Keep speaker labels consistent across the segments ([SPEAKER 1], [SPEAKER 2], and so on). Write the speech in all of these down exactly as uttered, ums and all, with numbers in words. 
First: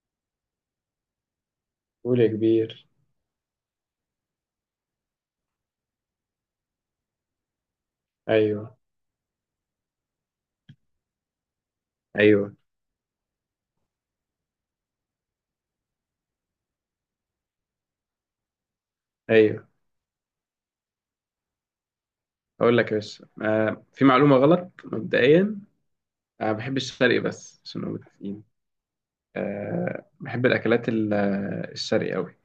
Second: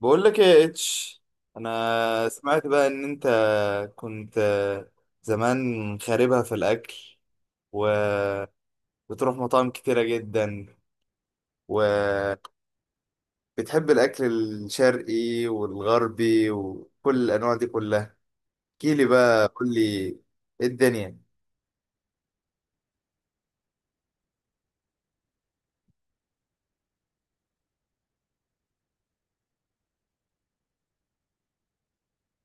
[SPEAKER 1] بقول لك ايه يا اتش،
[SPEAKER 2] قول يا
[SPEAKER 1] انا سمعت بقى
[SPEAKER 2] كبير.
[SPEAKER 1] ان انت كنت زمان خاربها في الاكل، وبتروح
[SPEAKER 2] ايوه،
[SPEAKER 1] مطاعم كتيرة جدا، وبتحب
[SPEAKER 2] ايوه،
[SPEAKER 1] الاكل الشرقي والغربي وكل الانواع دي كلها. احكيلي بقى،
[SPEAKER 2] ايوه.
[SPEAKER 1] قول لي ايه الدنيا.
[SPEAKER 2] اقول لك يا باشا، آه في معلومه غلط مبدئيا. انا ما بحبش الشرقي بس عشان نبقى متفقين. آه بحب الاكلات ال- آه، الشرقي قوي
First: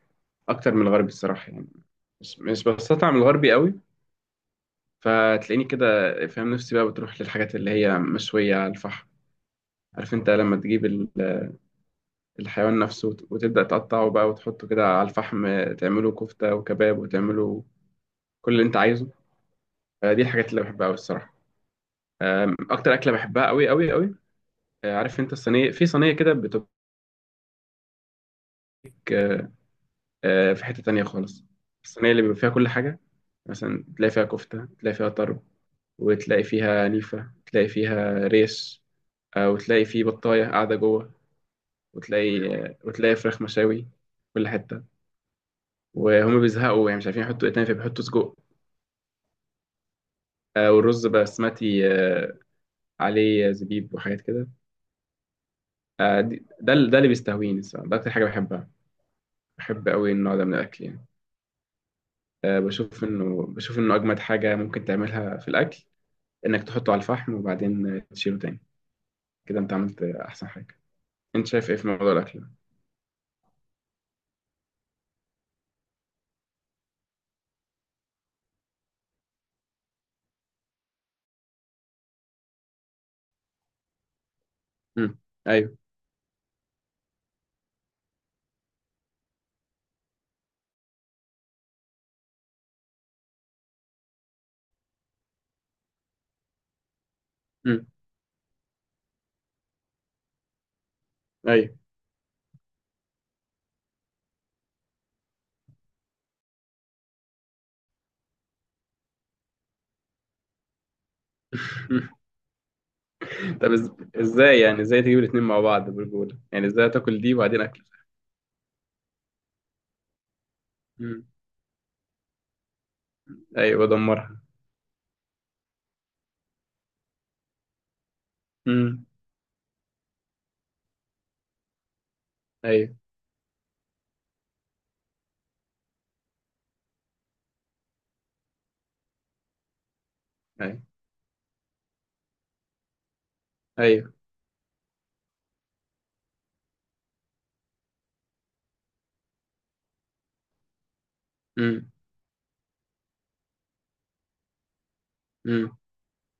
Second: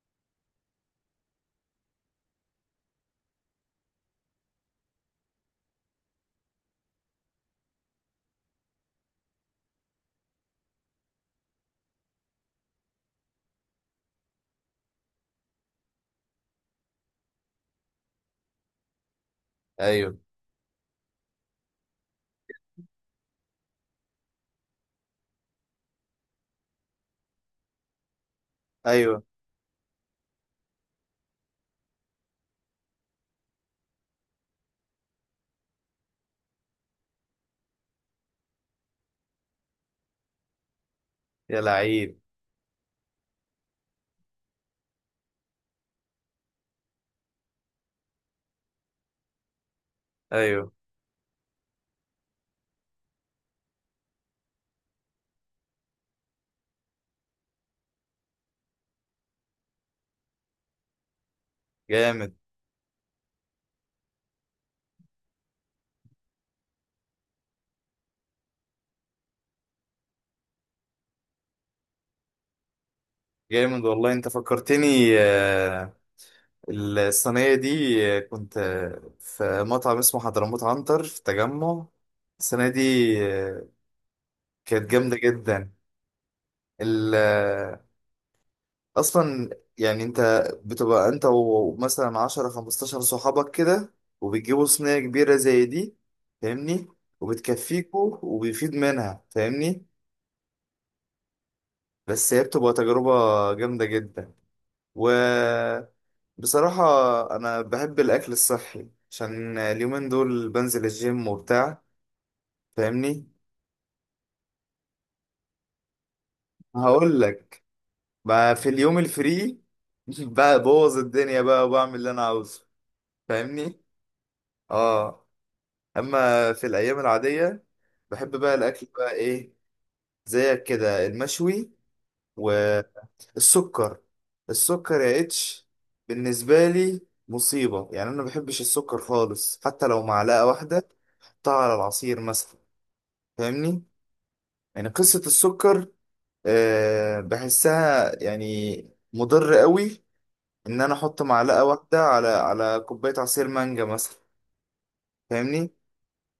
[SPEAKER 2] اكتر من الغربي الصراحه يعني. مش مش بستطعم الغربي قوي. فتلاقيني كده فاهم نفسي، بقى بتروح للحاجات اللي هي مشويه على الفحم. عارف انت لما تجيب ال- الحيوان نفسه وت- وتبدا تقطعه بقى وتحطه كده على الفحم، آه، تعمله كفته وكباب وتعمله كل اللي انت عايزه. آه،
[SPEAKER 1] ايوه.
[SPEAKER 2] دي الحاجات اللي بحبها قوي الصراحه. آم، اكتر اكله بحبها قوي قوي قوي، آه، عارف انت الصينيه، في صينيه كده بتبقى.
[SPEAKER 1] ايوه.
[SPEAKER 2] آه، آه، في حته تانية خالص. الصينيه اللي بيبقى فيها كل حاجه، مثلا تلاقي فيها كفته، تلاقي فيها طرب، وتلاقي فيها نيفه، تلاقي فيها ريش، آه، وتلاقي فيه بطايه قاعده جوه،
[SPEAKER 1] يا لعيب.
[SPEAKER 2] وتلاقي، آه، وتلاقي فراخ مشاوي، كل حته. وهم بيزهقوا يعني مش عارفين يحطوا ايه تاني فبيحطوا سجق،
[SPEAKER 1] ايوه.
[SPEAKER 2] آه، والرز بسمتي آه، عليه زبيب وحاجات كده. آه، دي- ده ال- ده اللي بيستهويني الصراحه، ده اكتر حاجه بحبها. بحب قوي النوع ده من الاكل يعني.
[SPEAKER 1] جامد.
[SPEAKER 2] آه، بشوف انه، بشوف انه اجمد حاجه ممكن تعملها في الاكل انك تحطه على الفحم وبعدين آه، تشيله تاني. كده انت عملت آه، احسن حاجه. انت شايف ايه في موضوع الاكل ده؟
[SPEAKER 1] جامد والله، انت فكرتني. آه، الصينية دي، آه، كنت آه، في مطعم اسمه حضرموت عنتر في التجمع السنة دي، آه، كانت جامدة
[SPEAKER 2] امم
[SPEAKER 1] جدا.
[SPEAKER 2] ايوه.
[SPEAKER 1] ال- آه، أصلا يعني انت بتبقى انت ومثلا عشرة خمستاشر صحابك كده، وبتجيبوا صينية كبيرة زي دي، فاهمني؟
[SPEAKER 2] امم
[SPEAKER 1] وبتكفيكوا وبيفيد منها، فاهمني؟
[SPEAKER 2] ايوه.
[SPEAKER 1] بس هي بتبقى تجربة جامدة جدا. وبصراحة أنا بحب الأكل الصحي عشان اليومين دول بنزل الجيم وبتاع، فاهمني؟
[SPEAKER 2] طب إز- ازاي يعني؟ ازاي تجيب الاتنين مع بعض برجوله يعني؟ ازاي
[SPEAKER 1] هقول
[SPEAKER 2] تاكل دي وبعدين
[SPEAKER 1] لك،
[SPEAKER 2] اكل؟
[SPEAKER 1] بقى في اليوم الفري ببوظ
[SPEAKER 2] امم
[SPEAKER 1] الدنيا بقى وبعمل اللي أنا عاوزه، فاهمني؟
[SPEAKER 2] ايوه، بدمرها.
[SPEAKER 1] اه. أما في الأيام العادية بحب بقى الأكل
[SPEAKER 2] امم
[SPEAKER 1] بقى إيه، زيك كده، المشوي.
[SPEAKER 2] ايوه
[SPEAKER 1] السكر، السكر يا اتش بالنسبة لي مصيبة. يعني أنا ما بحبش السكر خالص، حتى لو معلقة
[SPEAKER 2] ايوه.
[SPEAKER 1] واحدة حطها على العصير مثلا، فاهمني؟
[SPEAKER 2] ايوه.
[SPEAKER 1] يعني قصة السكر، أه بحسها يعني مضر قوي، إن أنا أحط معلقة
[SPEAKER 2] امم
[SPEAKER 1] واحدة على على كوباية عصير مانجا مثلا، فاهمني؟
[SPEAKER 2] امم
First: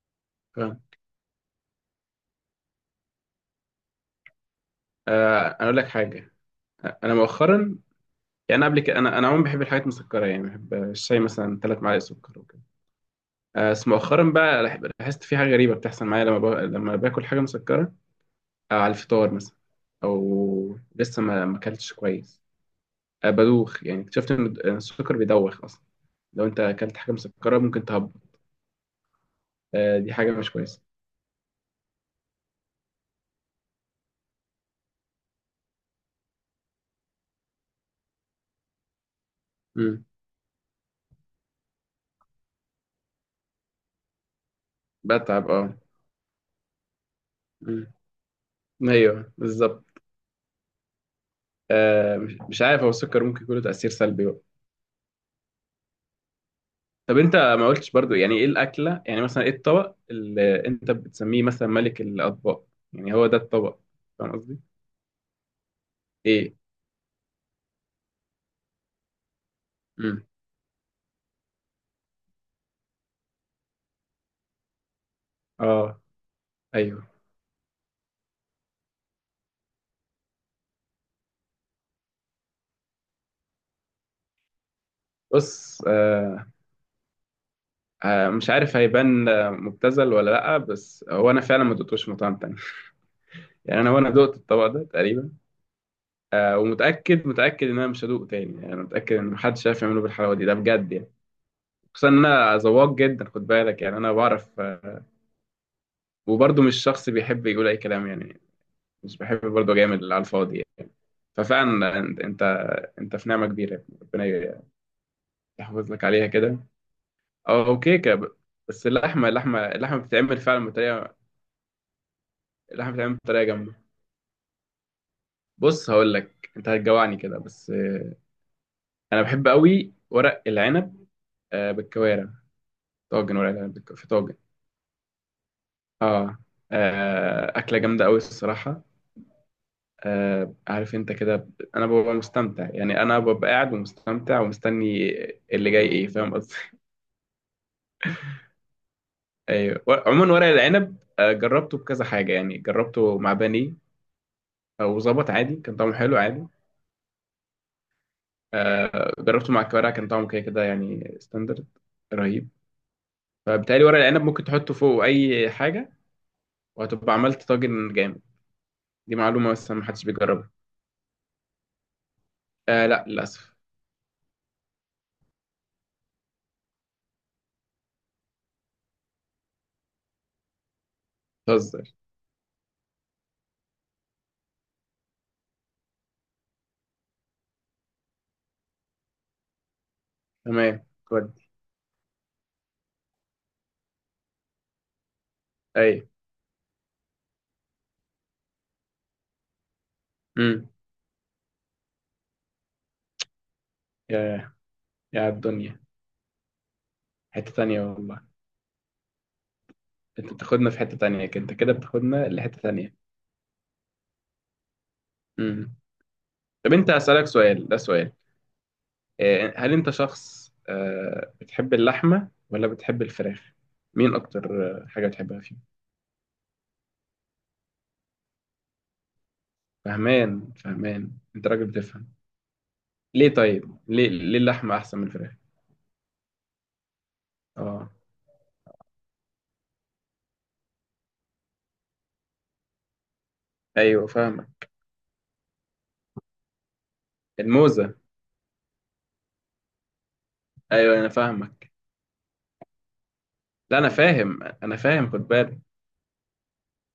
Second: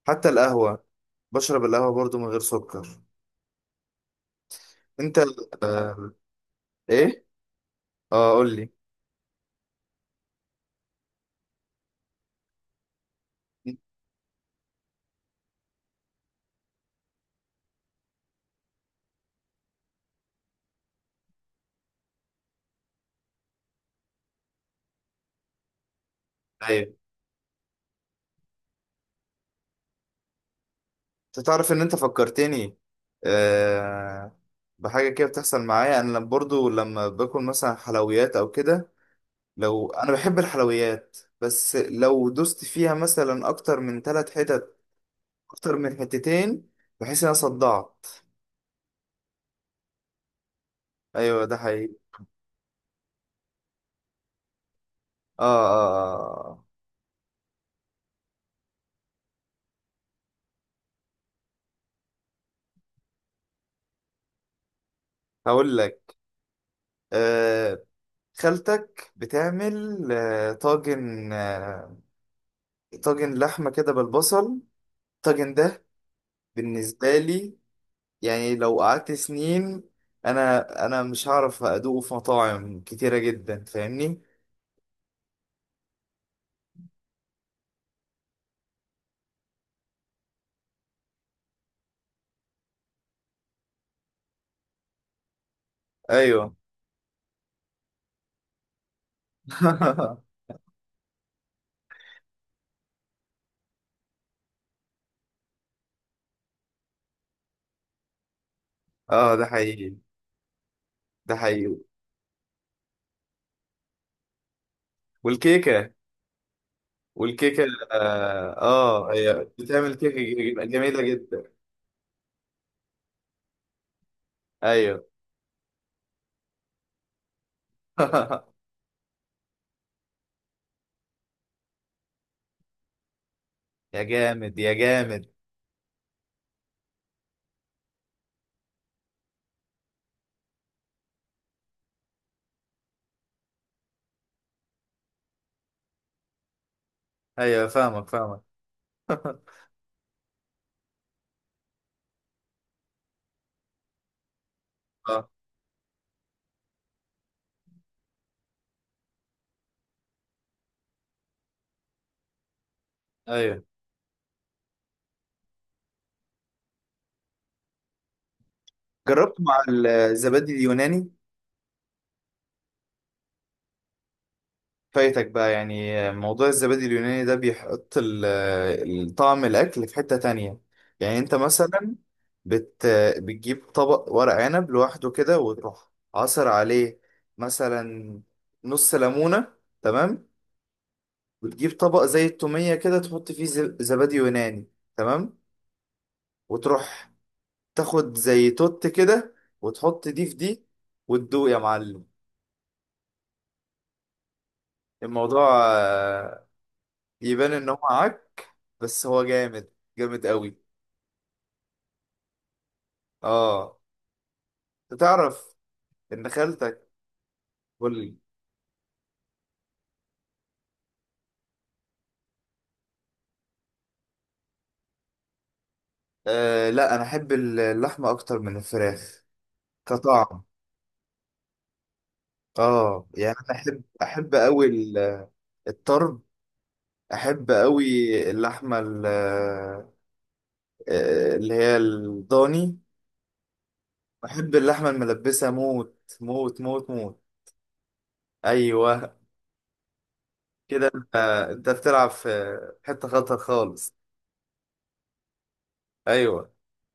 [SPEAKER 1] حتى
[SPEAKER 2] فاهم.
[SPEAKER 1] القهوة، بشرب القهوة برضو من غير سكر. أنت؟
[SPEAKER 2] آه، انا اقول لك حاجه. انا
[SPEAKER 1] إيه؟
[SPEAKER 2] مؤخرا،
[SPEAKER 1] آه قول
[SPEAKER 2] يعني أنا
[SPEAKER 1] لي.
[SPEAKER 2] قبل كده، انا انا عموما بحب الحاجات المسكره، يعني بحب الشاي مثلا ثلاث معالق سكر وكده. آه، بس مؤخرا بقى لح- لاحظت في حاجة غريبة بتحصل معايا لما با... لما باكل حاجة مسكرة، أو على الفطار مثلا، أو لسه ما ما أكلتش كويس، آه، بدوخ. يعني اكتشفت إن الد- إن السكر بيدوخ أصلا. لو أنت
[SPEAKER 1] أيوه.
[SPEAKER 2] أكلت حاجة مسكرة ممكن تهبط. آه، دي حاجة مش كويسة.
[SPEAKER 1] انت تعرف ان انت فكرتني، آه، بحاجه كده بتحصل معايا انا، لما برضو لما باكل مثلا حلويات او كده. لو
[SPEAKER 2] مم.
[SPEAKER 1] انا بحب الحلويات، بس لو دوست فيها مثلا اكتر من ثلاث حتت،
[SPEAKER 2] بتعب، أه.
[SPEAKER 1] اكتر من حتتين، بحيث ان انا
[SPEAKER 2] مم.
[SPEAKER 1] صدعت.
[SPEAKER 2] أيوه بالظبط.
[SPEAKER 1] ايوه ده حقيقي.
[SPEAKER 2] آه، مش مش عارف، هو السكر ممكن يكون له تأثير سلبي بقى.
[SPEAKER 1] اه اه اه.
[SPEAKER 2] طب أنت ما قلتش برضو يعني إيه الأكلة، يعني مثلا إيه الطبق اللي أنت بتسميه مثلا ملك الأطباق؟ يعني هو ده الطبق؟ فاهم قصدي؟
[SPEAKER 1] آه. هقول لك.
[SPEAKER 2] إيه؟
[SPEAKER 1] آه خالتك بتعمل آه طاجن آه طاجن لحمه كده بالبصل. الطاجن ده
[SPEAKER 2] اه، ايوه.
[SPEAKER 1] بالنسبه لي، يعني لو قعدت سنين انا انا مش هعرف ادوقه في مطاعم كتيرة جدا، فاهمني؟
[SPEAKER 2] بص، آه آه مش عارف هيبان آه، مبتذل ولا لا، بس هو انا فعلا ما دقتوش مطعم تاني يعني انا، وانا دقت الطبق ده تقريبا،
[SPEAKER 1] ايوه.
[SPEAKER 2] آه، ومتاكد، متاكد ان انا مش هدوقه تاني. يعني انا متاكد ان محدش عارف يعمله بالحلاوه دي، ده بجد يعني. خصوصا ان انا ذواق جدا، خد بالك، يعني انا بعرف آه وبرضه مش شخص بيحب يقول اي كلام يعني. مش
[SPEAKER 1] اه ده
[SPEAKER 2] بحب برضه
[SPEAKER 1] حقيقي،
[SPEAKER 2] جامد على الفاضي يعني.
[SPEAKER 1] ده حقيقي.
[SPEAKER 2] ففعلا انت انت انت في نعمه كبيره يا ابني. ربنا
[SPEAKER 1] والكيكة
[SPEAKER 2] يحفظ لك عليها كده.
[SPEAKER 1] والكيكة
[SPEAKER 2] اه، وكيكه.
[SPEAKER 1] اه،
[SPEAKER 2] بس
[SPEAKER 1] آه،
[SPEAKER 2] اللحمه،
[SPEAKER 1] هي
[SPEAKER 2] اللحمه
[SPEAKER 1] بتعمل
[SPEAKER 2] اللحمه
[SPEAKER 1] كيكة
[SPEAKER 2] بتتعمل
[SPEAKER 1] جميلة
[SPEAKER 2] فعلا
[SPEAKER 1] جميلة
[SPEAKER 2] بطريقه،
[SPEAKER 1] جدا.
[SPEAKER 2] اللحمة بتتعمل بطريقة جامدة.
[SPEAKER 1] ايوه.
[SPEAKER 2] بص هقول لك، انت هتجوعني كده بس. آه، انا بحب قوي ورق العنب، آه، بالكوارع. طاجن ورق العنب بالك-
[SPEAKER 1] يا
[SPEAKER 2] في طاجن.
[SPEAKER 1] جامد يا جامد.
[SPEAKER 2] اه. آه، اكلة جامدة قوي الصراحة. آه، عارف انت كده، ب- انا ببقى مستمتع، يعني انا ببقى قاعد ومستمتع ومستني اللي جاي ايه. فاهم قصدي؟
[SPEAKER 1] ايوه فاهمك فاهمك.
[SPEAKER 2] ايوه و- عموما ورق العنب آه، جربته بكذا حاجة، يعني جربته مع بانيه
[SPEAKER 1] اه.
[SPEAKER 2] وظبط عادي، كان طعمه حلو عادي. آه، جربته مع الكوارع كان طعمه كده كده يعني، ستاندرد، رهيب.
[SPEAKER 1] ايوه
[SPEAKER 2] فبالتالي ورق العنب ممكن تحطه فوق اي حاجه وهتبقى عملت طاجن جامد. دي
[SPEAKER 1] جربت
[SPEAKER 2] معلومه
[SPEAKER 1] مع
[SPEAKER 2] بس ما حدش بيجربها.
[SPEAKER 1] الزبادي اليوناني.
[SPEAKER 2] آه، لا للاسف.
[SPEAKER 1] فايتك بقى، يعني موضوع الزبادي اليوناني ده بيحط ال- ال- طعم الأكل في حتة تانية. يعني أنت
[SPEAKER 2] بتهزر.
[SPEAKER 1] مثلا بت بتجيب طبق ورق عنب لوحده كده، وتروح عصر عليه مثلا نص ليمونة، تمام؟
[SPEAKER 2] تمام. ودي.
[SPEAKER 1] وتجيب طبق زي التومية كده تحط فيه ز- زبادي يوناني، تمام؟
[SPEAKER 2] اي.
[SPEAKER 1] وتروح تاخد زي توت كده، وتحط دي في دي،
[SPEAKER 2] امم.
[SPEAKER 1] وتدوق يا معلم.
[SPEAKER 2] يا، يا
[SPEAKER 1] الموضوع
[SPEAKER 2] الدنيا.
[SPEAKER 1] آه،
[SPEAKER 2] حته
[SPEAKER 1] يبان إن هو
[SPEAKER 2] تانية والله.
[SPEAKER 1] عك، بس هو جامد، جامد
[SPEAKER 2] انت
[SPEAKER 1] قوي.
[SPEAKER 2] بتاخدنا في حته تانية كده، انت كده بتاخدنا لحته تانية.
[SPEAKER 1] اه. تعرف
[SPEAKER 2] امم.
[SPEAKER 1] ان
[SPEAKER 2] طب
[SPEAKER 1] خالتك؟
[SPEAKER 2] انت، اسالك سؤال، ده
[SPEAKER 1] قول
[SPEAKER 2] سؤال.
[SPEAKER 1] لي.
[SPEAKER 2] آه هل انت شخص آه بتحب اللحمه ولا بتحب الفراخ؟ مين اكتر آه، حاجه بتحبها فيهم؟
[SPEAKER 1] آه لا، انا احب اللحمه اكتر من الفراخ كطعم.
[SPEAKER 2] فهمان، فهمان. انت راجل بتفهم.
[SPEAKER 1] اه،
[SPEAKER 2] ليه؟
[SPEAKER 1] يعني انا
[SPEAKER 2] طيب
[SPEAKER 1] احب،
[SPEAKER 2] ليه؟
[SPEAKER 1] احب
[SPEAKER 2] ليه
[SPEAKER 1] قوي
[SPEAKER 2] اللحمه احسن من الفراخ؟
[SPEAKER 1] الطرب، احب قوي
[SPEAKER 2] اه.
[SPEAKER 1] اللحمه ال- آه، اللي هي الضاني.
[SPEAKER 2] ايوه
[SPEAKER 1] احب
[SPEAKER 2] فاهمك.
[SPEAKER 1] اللحمه الملبسه، موت موت موت موت.
[SPEAKER 2] الموزه.
[SPEAKER 1] ايوه. كده،
[SPEAKER 2] ايوه، انا
[SPEAKER 1] انت انت
[SPEAKER 2] فاهمك.
[SPEAKER 1] بتلعب في حته خطر
[SPEAKER 2] لا، انا
[SPEAKER 1] خالص.
[SPEAKER 2] فاهم، انا فاهم، خد بالك.
[SPEAKER 1] ايوه.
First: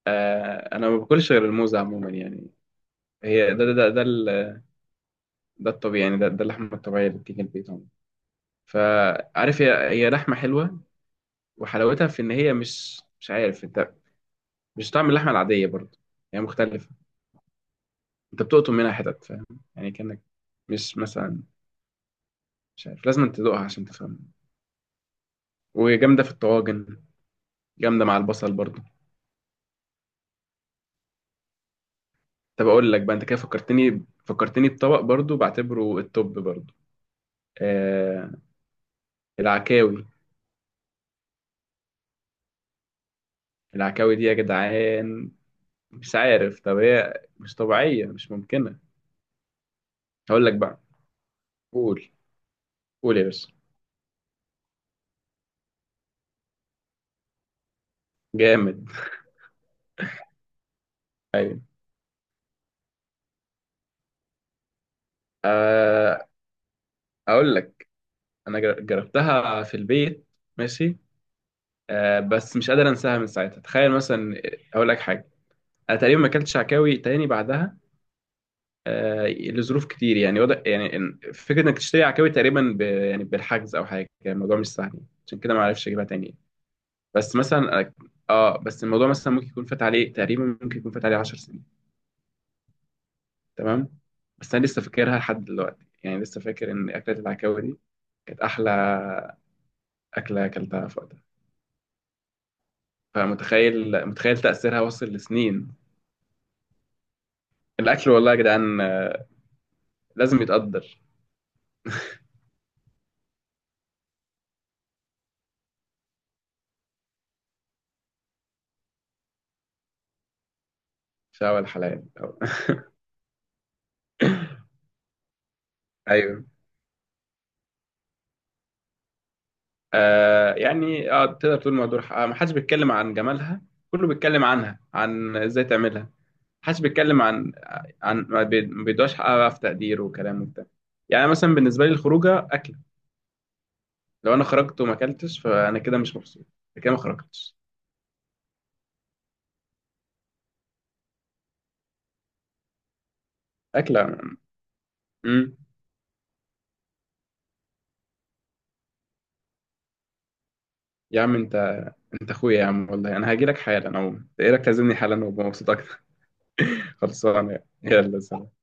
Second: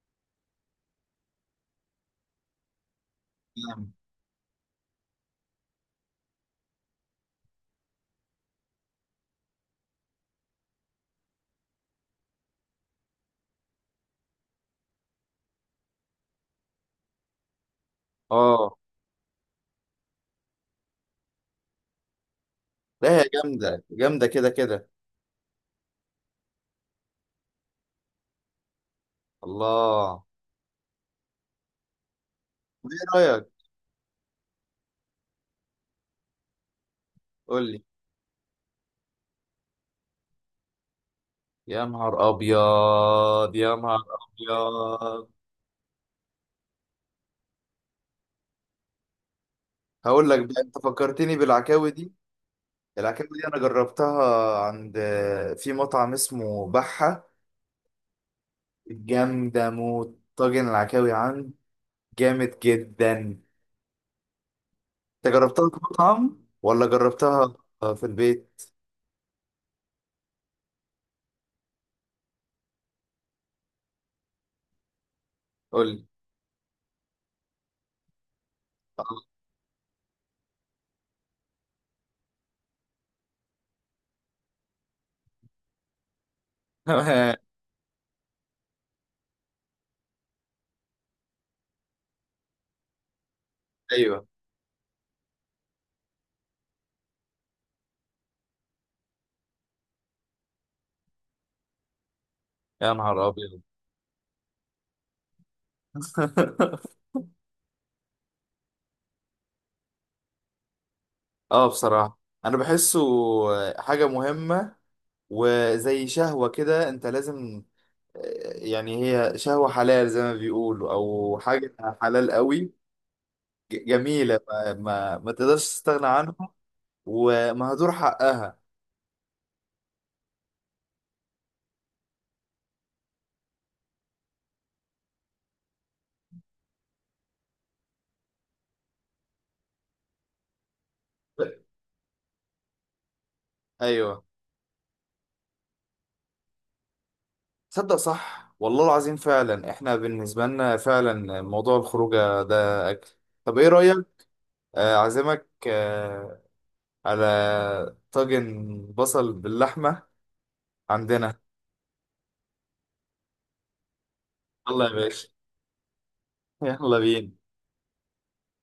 [SPEAKER 2] آه انا ما باكلش غير الموزه عموما يعني. هي ده ده ده
[SPEAKER 1] نعم.
[SPEAKER 2] ده, ال- ده الطبيعي يعني. ده, ده اللحمه الطبيعيه اللي بتيجي البيت عموما. فعارف، هي هي لحمه حلوه، وحلاوتها في ان هي، مش مش عارف انت، مش طعم اللحمه العاديه برضه، هي مختلفه. انت بتقطم
[SPEAKER 1] اه
[SPEAKER 2] منها حتت، فاهم، يعني كانك، مش مثلا، مش عارف،
[SPEAKER 1] لا، هي
[SPEAKER 2] لازم تدوقها
[SPEAKER 1] جامده
[SPEAKER 2] عشان تفهم.
[SPEAKER 1] جامده كده كده.
[SPEAKER 2] وجامده في الطواجن، جامده مع البصل برضه.
[SPEAKER 1] الله.
[SPEAKER 2] طب اقول
[SPEAKER 1] ايه
[SPEAKER 2] لك بقى، انت كده
[SPEAKER 1] رايك؟
[SPEAKER 2] فكرتني، فكرتني بطبق برضو بعتبره التوب برضو.
[SPEAKER 1] قول لي.
[SPEAKER 2] آه، العكاوي.
[SPEAKER 1] يا نهار ابيض، يا نهار
[SPEAKER 2] العكاوي دي يا
[SPEAKER 1] ابيض.
[SPEAKER 2] جدعان، مش عارف، طب هي مش طبيعية، مش ممكنة.
[SPEAKER 1] هقول لك
[SPEAKER 2] هقول لك
[SPEAKER 1] بقى، انت
[SPEAKER 2] بقى.
[SPEAKER 1] فكرتني بالعكاوي
[SPEAKER 2] قول.
[SPEAKER 1] دي.
[SPEAKER 2] قول يا
[SPEAKER 1] العكاوي دي
[SPEAKER 2] باشا.
[SPEAKER 1] انا جربتها عند، في مطعم اسمه بحة،
[SPEAKER 2] جامد.
[SPEAKER 1] جامدة موت. طاجن العكاوي عند
[SPEAKER 2] ايوه،
[SPEAKER 1] جامد جدا. انت جربتها في
[SPEAKER 2] آه
[SPEAKER 1] مطعم ولا جربتها
[SPEAKER 2] اقول لك.
[SPEAKER 1] في
[SPEAKER 2] انا
[SPEAKER 1] البيت؟
[SPEAKER 2] جر- جربتها في البيت ماشي. آه بس مش قادر انساها من ساعتها. تخيل مثلا، اقول لك حاجة،
[SPEAKER 1] قول
[SPEAKER 2] انا
[SPEAKER 1] لي.
[SPEAKER 2] تقريبا ما اكلتش عكاوي تاني بعدها. آه، لظروف كتير يعني، وضع يعني، إن- فكرة انك تشتري عكاوي تقريبا ب... يعني بالحجز او حاجة، يعني الموضوع مش سهل، عشان كده ما عرفش اجيبها تاني.
[SPEAKER 1] آه.
[SPEAKER 2] بس مثلا، اه، بس الموضوع مثلا ممكن يكون فات عليه تقريبا، ممكن يكون فات عليه 10 سنين. تمام.
[SPEAKER 1] ايوه.
[SPEAKER 2] بس انا لسه فاكرها لحد دلوقتي، يعني لسه فاكر ان اكلة العكاوي دي كانت احلى اكلة اكلتها في وقتها.
[SPEAKER 1] يا نهار ابيض.
[SPEAKER 2] فمتخيل، متخيل تأثيرها وصل لسنين. الاكل والله يا جدعان، آه، لازم يتقدر.
[SPEAKER 1] اه بصراحة انا بحسه حاجة مهمة، وزي شهوة كده، انت لازم. يعني هي شهوة حلال زي ما بيقولوا أو
[SPEAKER 2] في اول
[SPEAKER 1] حاجة،
[SPEAKER 2] حلال
[SPEAKER 1] حلال قوي، ج- جميلة، ما, ما, ما تقدرش تستغنى
[SPEAKER 2] ايوه.
[SPEAKER 1] عنها، ومهدور حقها.
[SPEAKER 2] آه يعني اه تقدر تقول مهدور حقها. ما حدش بيتكلم عن جمالها، كله بيتكلم عنها عن ازاي تعملها. ما حدش بيتكلم عن، عن ما بي- ما بيدوش حقها بقى في تقدير وكلام وبتاع. يعني مثلا بالنسبه لي الخروجه اكله،
[SPEAKER 1] أيوه.
[SPEAKER 2] لو انا خرجت وما اكلتش فانا كده مش مبسوط، أنا كده ما خرجتش.
[SPEAKER 1] تصدق صح، والله العظيم، فعلا إحنا بالنسبة لنا فعلا موضوع الخروجة ده أكل. طب إيه رأيك،
[SPEAKER 2] اكله.
[SPEAKER 1] آه، أعزمك
[SPEAKER 2] امم.
[SPEAKER 1] آه، على طاجن بصل باللحمة
[SPEAKER 2] يا عم
[SPEAKER 1] عندنا.
[SPEAKER 2] انت، انت اخويا يا عم والله، انا هاجي لك حالا، او ايه رايك
[SPEAKER 1] يلا يا
[SPEAKER 2] تعزمني حالا
[SPEAKER 1] باشا.
[SPEAKER 2] وابقى مبسوط اكتر؟
[SPEAKER 1] يلا بينا.
[SPEAKER 2] خلصانه يعني. يلا سلام.